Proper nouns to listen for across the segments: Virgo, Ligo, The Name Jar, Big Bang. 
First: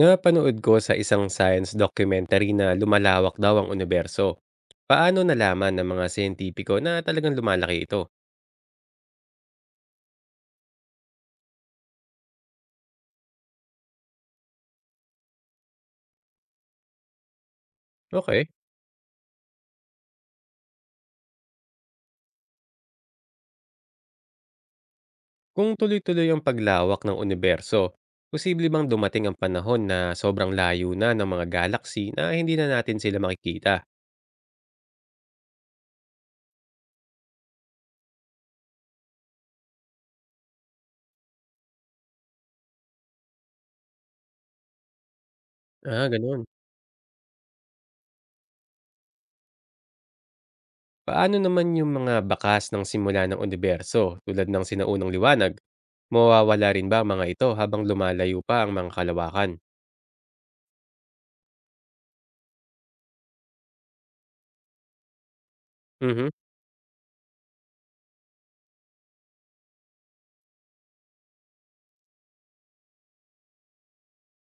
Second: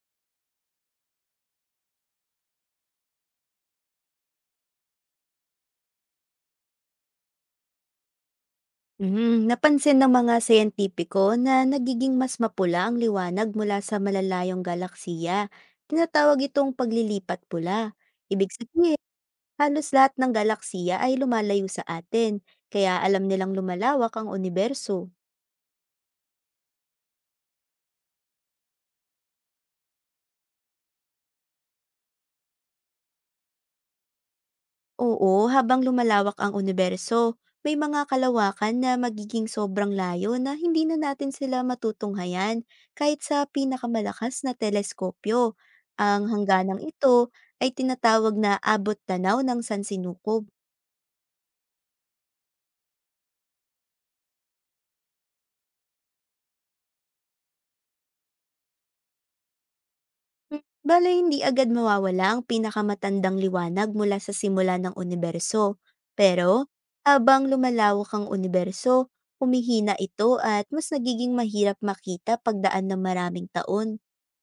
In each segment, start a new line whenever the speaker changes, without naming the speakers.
Napanood ko sa isang science documentary na lumalawak daw ang universo. Paano nalaman ng mga siyentipiko na talagang lumalaki ito?
Napansin ng mga siyentipiko na nagiging mas mapula ang liwanag mula sa malalayong galaksiya. Tinatawag itong paglilipat pula.
Okay.
Ibig sabihin, halos lahat ng galaksiya ay lumalayo sa atin, kaya alam nilang lumalawak ang universo.
Kung tuloy-tuloy ang paglawak ng universo, posible bang dumating ang panahon na sobrang layo na ng mga galaxy na hindi na natin sila makikita?
Oo, habang lumalawak ang universo, may mga kalawakan na magiging sobrang layo na hindi na natin sila matutunghayan kahit sa pinakamalakas na teleskopyo.
Ah,
Ang
ganun.
hangganang ito ay tinatawag na abot tanaw ng sansinukob.
Paano naman yung mga bakas ng simula ng universo tulad ng sinaunang liwanag? Mawawala rin ba ang mga ito habang lumalayo pa ang mga kalawakan?
Bale, hindi agad mawawala ang pinakamatandang liwanag mula sa simula ng universo.
Mhm.
Pero, habang lumalawak ang universo, humihina ito at mas nagiging mahirap makita pagdaan ng maraming taon.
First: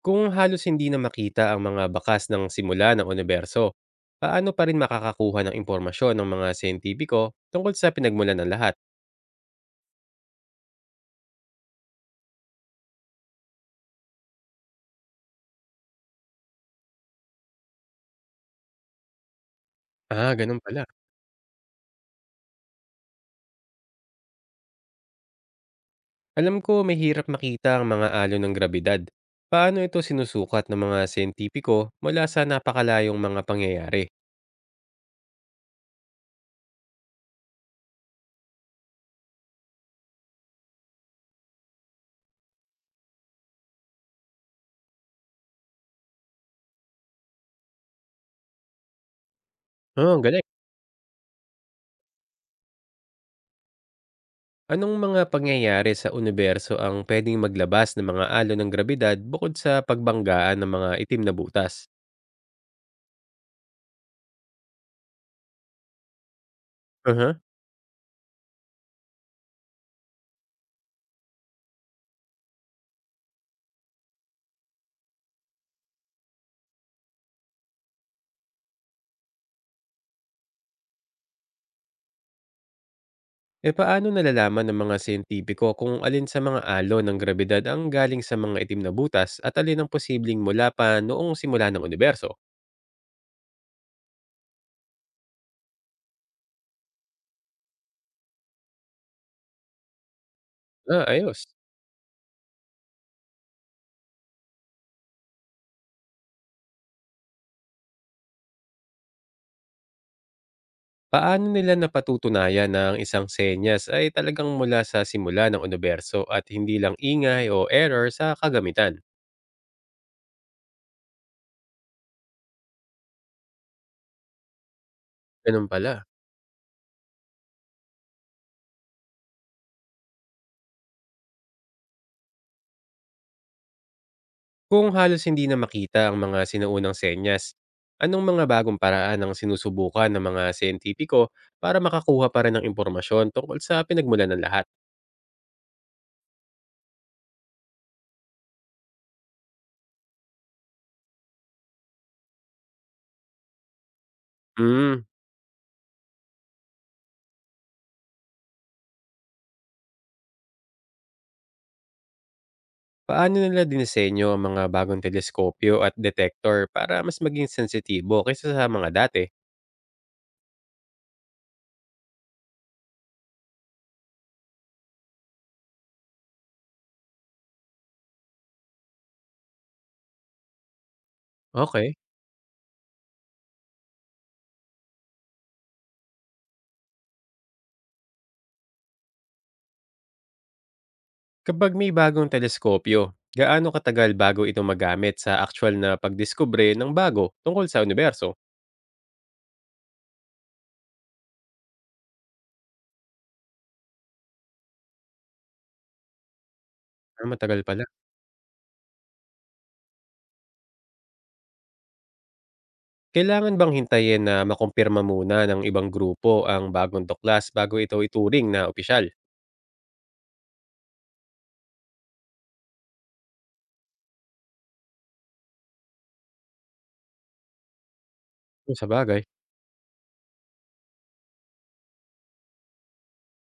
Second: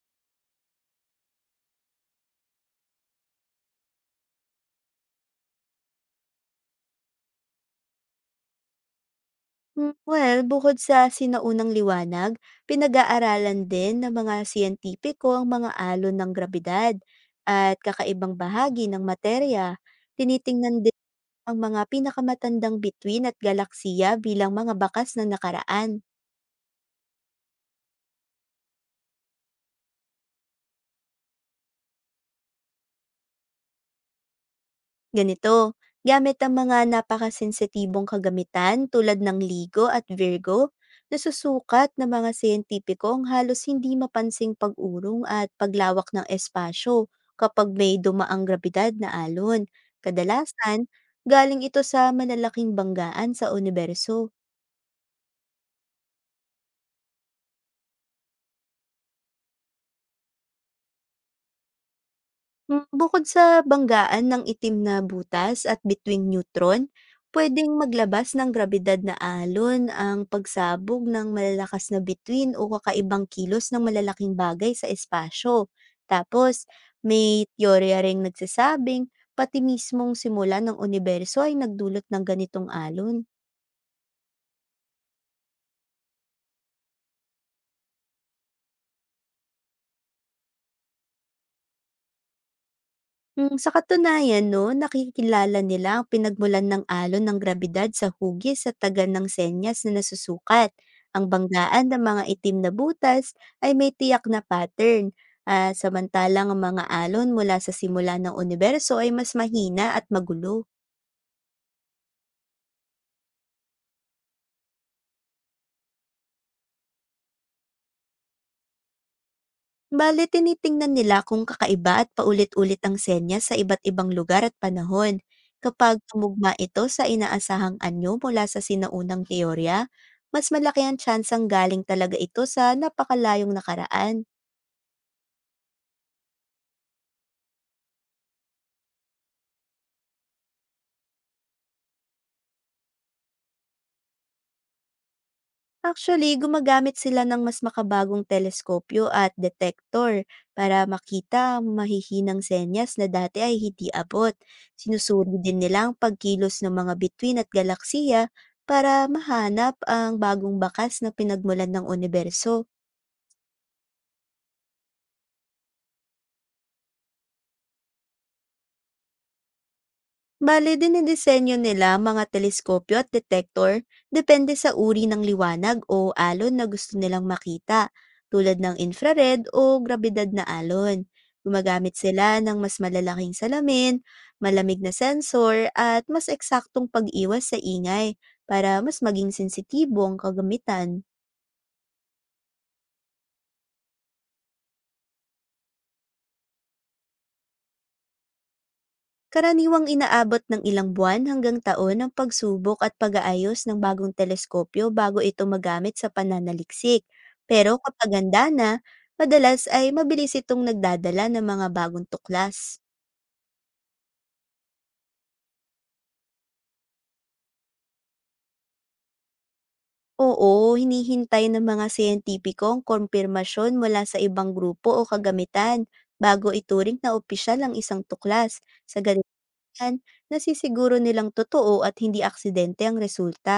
Kung halos hindi na makita ang mga bakas ng simula ng universo, paano pa rin makakakuha ng impormasyon ng mga siyentipiko tungkol sa pinagmulan ng lahat?
Well, bukod sa sinaunang liwanag, pinag-aaralan din ng mga siyentipiko ang mga alon ng grabidad at kakaibang bahagi ng materya.
Ah, ganun
Tinitingnan
pala.
din ang mga pinakamatandang bituin at galaksiya bilang mga bakas ng nakaraan.
Alam ko may hirap makita ang mga alon ng grabidad. Paano ito sinusukat ng mga siyentipiko mula sa napakalayong mga pangyayari?
Ganito, gamit ang mga napakasensitibong kagamitan tulad ng Ligo at Virgo, nasusukat ng mga siyentipiko ang halos hindi mapansing pag-urong at paglawak ng espasyo kapag may dumaang grabidad na alon.
Oh, ang galing.
Kadalasan, galing ito sa malalaking banggaan sa universo.
Anong mga pangyayari sa universo ang pwedeng maglabas ng mga alon ng grabidad bukod sa pagbanggaan ng mga itim na butas?
Bukod sa banggaan ng itim na butas at between neutron,
Uh-huh.
puwedeng maglabas ng grabidad na alon ang pagsabog ng malalakas na bituin o kakaibang kilos ng malalaking bagay sa espasyo. Tapos, may teorya ring nagsasabing pati mismong simula ng universo ay nagdulot ng ganitong alon.
Eh, paano nalalaman ng mga siyentipiko kung alin sa mga alon ng grabidad ang galing sa mga itim na butas at alin ang posibleng mula pa noong simula ng universo?
Sa katunayan 'no, nakikilala nila ang pinagmulan ng alon ng grabidad sa hugis sa taga ng senyas na nasusukat.
Ah,
Ang
ayos.
banggaan ng mga itim na butas ay may tiyak na pattern, samantalang ang mga alon mula sa simula ng universo ay mas mahina at magulo.
Paano nila napatutunayan na ang isang senyas ay talagang mula sa simula ng universo at hindi lang ingay o error sa kagamitan?
Bale, tinitingnan nila kung kakaiba at paulit-ulit ang senyas sa iba't ibang lugar at panahon.
Ganun
Kapag
pala.
tumugma ito sa inaasahang anyo mula sa sinaunang teorya, mas malaki ang tsansang galing talaga ito sa napakalayong nakaraan.
Kung halos hindi na makita ang mga sinaunang senyas, anong mga bagong paraan ang sinusubukan ng mga siyentipiko para makakuha pa rin ng impormasyon tungkol sa pinagmulan ng lahat?
Actually, gumagamit sila ng mas makabagong teleskopyo at detektor para makita ang mahihinang senyas na dati ay hindi abot.
Hmm.
Sinusuri din nila ang pagkilos ng mga bituin at galaksiya para mahanap ang bagong bakas na pinagmulan ng universo.
Paano nila dinisenyo ang mga bagong teleskopyo at detector para mas maging sensitibo kaysa sa mga dati?
Bale, dinidisenyo nila mga teleskopyo at detektor depende sa uri ng liwanag o alon na gusto nilang makita, tulad ng infrared o grabidad na alon. Gumagamit
Okay.
sila ng mas malalaking salamin, malamig na sensor, at mas eksaktong pag-iwas sa ingay para mas maging sensitibo ang kagamitan.
Kapag may bagong teleskopyo, gaano katagal bago ito magamit sa actual na pagdiskubre ng bago tungkol sa universo?
Karaniwang inaabot ng ilang buwan hanggang taon ang pagsubok at pag-aayos ng bagong teleskopyo bago ito magamit sa pananaliksik.
Ah, matagal
Pero
pala.
kapag handa na, madalas ay mabilis itong nagdadala ng mga bagong tuklas.
Kailangan bang hintayin na makumpirma muna ng ibang grupo ang bagong tuklas bago ito ituring na opisyal?
Oo, hinihintay ng mga siyentipiko ang kumpirmasyon mula sa ibang grupo o kagamitan bago ituring na opisyal ang isang tuklas.
Kung sa
Sa
bagay.
ganyan, nasisiguro nilang totoo at hindi aksidente ang resulta.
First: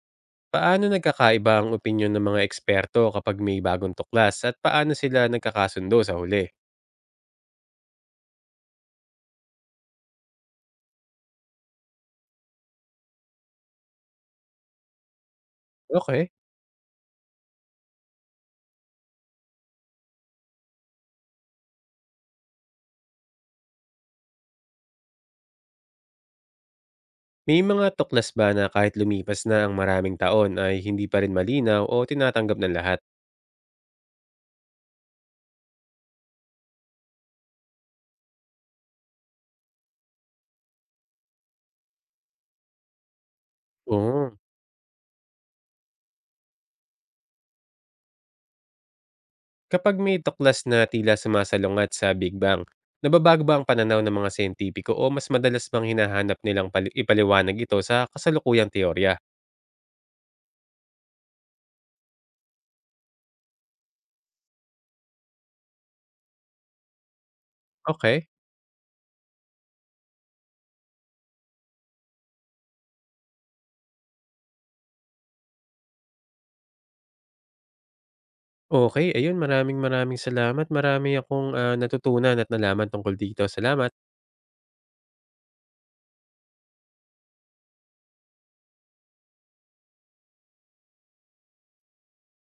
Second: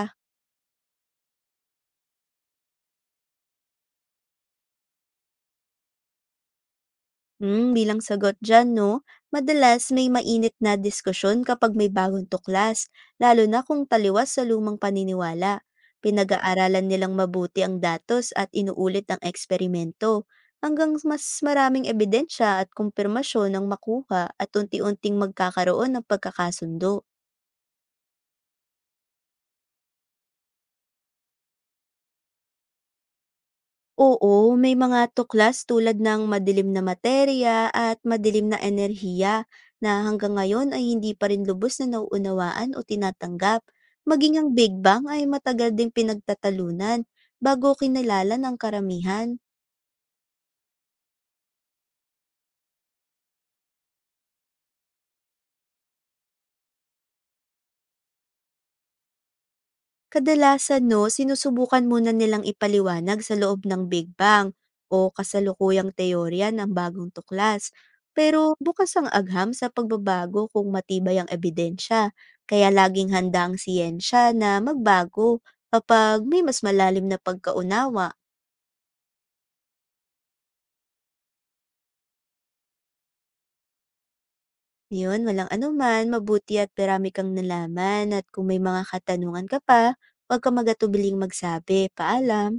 Paano nagkakaiba ang opinyon ng mga eksperto kapag may bagong tuklas at paano sila nagkakasundo sa huli?
Bilang sagot dyan, no? Madalas may mainit na diskusyon kapag may bagong tuklas, lalo na kung taliwas sa lumang paniniwala.
Okay.
Pinag-aaralan nilang mabuti ang datos at inuulit ang eksperimento hanggang mas maraming ebidensya at kumpirmasyon ang makuha at unti-unting magkakaroon ng pagkakasundo.
May mga tuklas ba na kahit lumipas na ang maraming taon ay hindi pa rin malinaw o tinatanggap ng lahat?
Oo, may mga tuklas tulad ng madilim na materya at madilim na enerhiya na hanggang ngayon ay hindi pa rin lubos na nauunawaan o tinatanggap. Maging
Oo.
ang Big Bang ay matagal ding pinagtatalunan bago kinilala ng karamihan.
Kapag may tuklas na tila sumasalungat sa Big Bang, nababago ba ang pananaw ng mga sentipiko o mas madalas bang hinahanap nilang ipaliwanag ito sa kasalukuyang teorya?
Kadalasan 'no, sinusubukan muna nilang ipaliwanag sa loob ng Big Bang o kasalukuyang teorya ng bagong tuklas.
Okay.
Pero bukas ang agham sa pagbabago kung matibay ang ebidensya. Kaya laging handa ang siyensya na magbago kapag may mas malalim na pagkaunawa.
Okay, ayun, maraming maraming salamat. Marami akong natutunan at nalaman tungkol dito. Salamat.
Yun, walang anuman, mabuti at marami kang nalaman at kung may mga katanungan ka pa, huwag kang magatubiling magsabi. Paalam.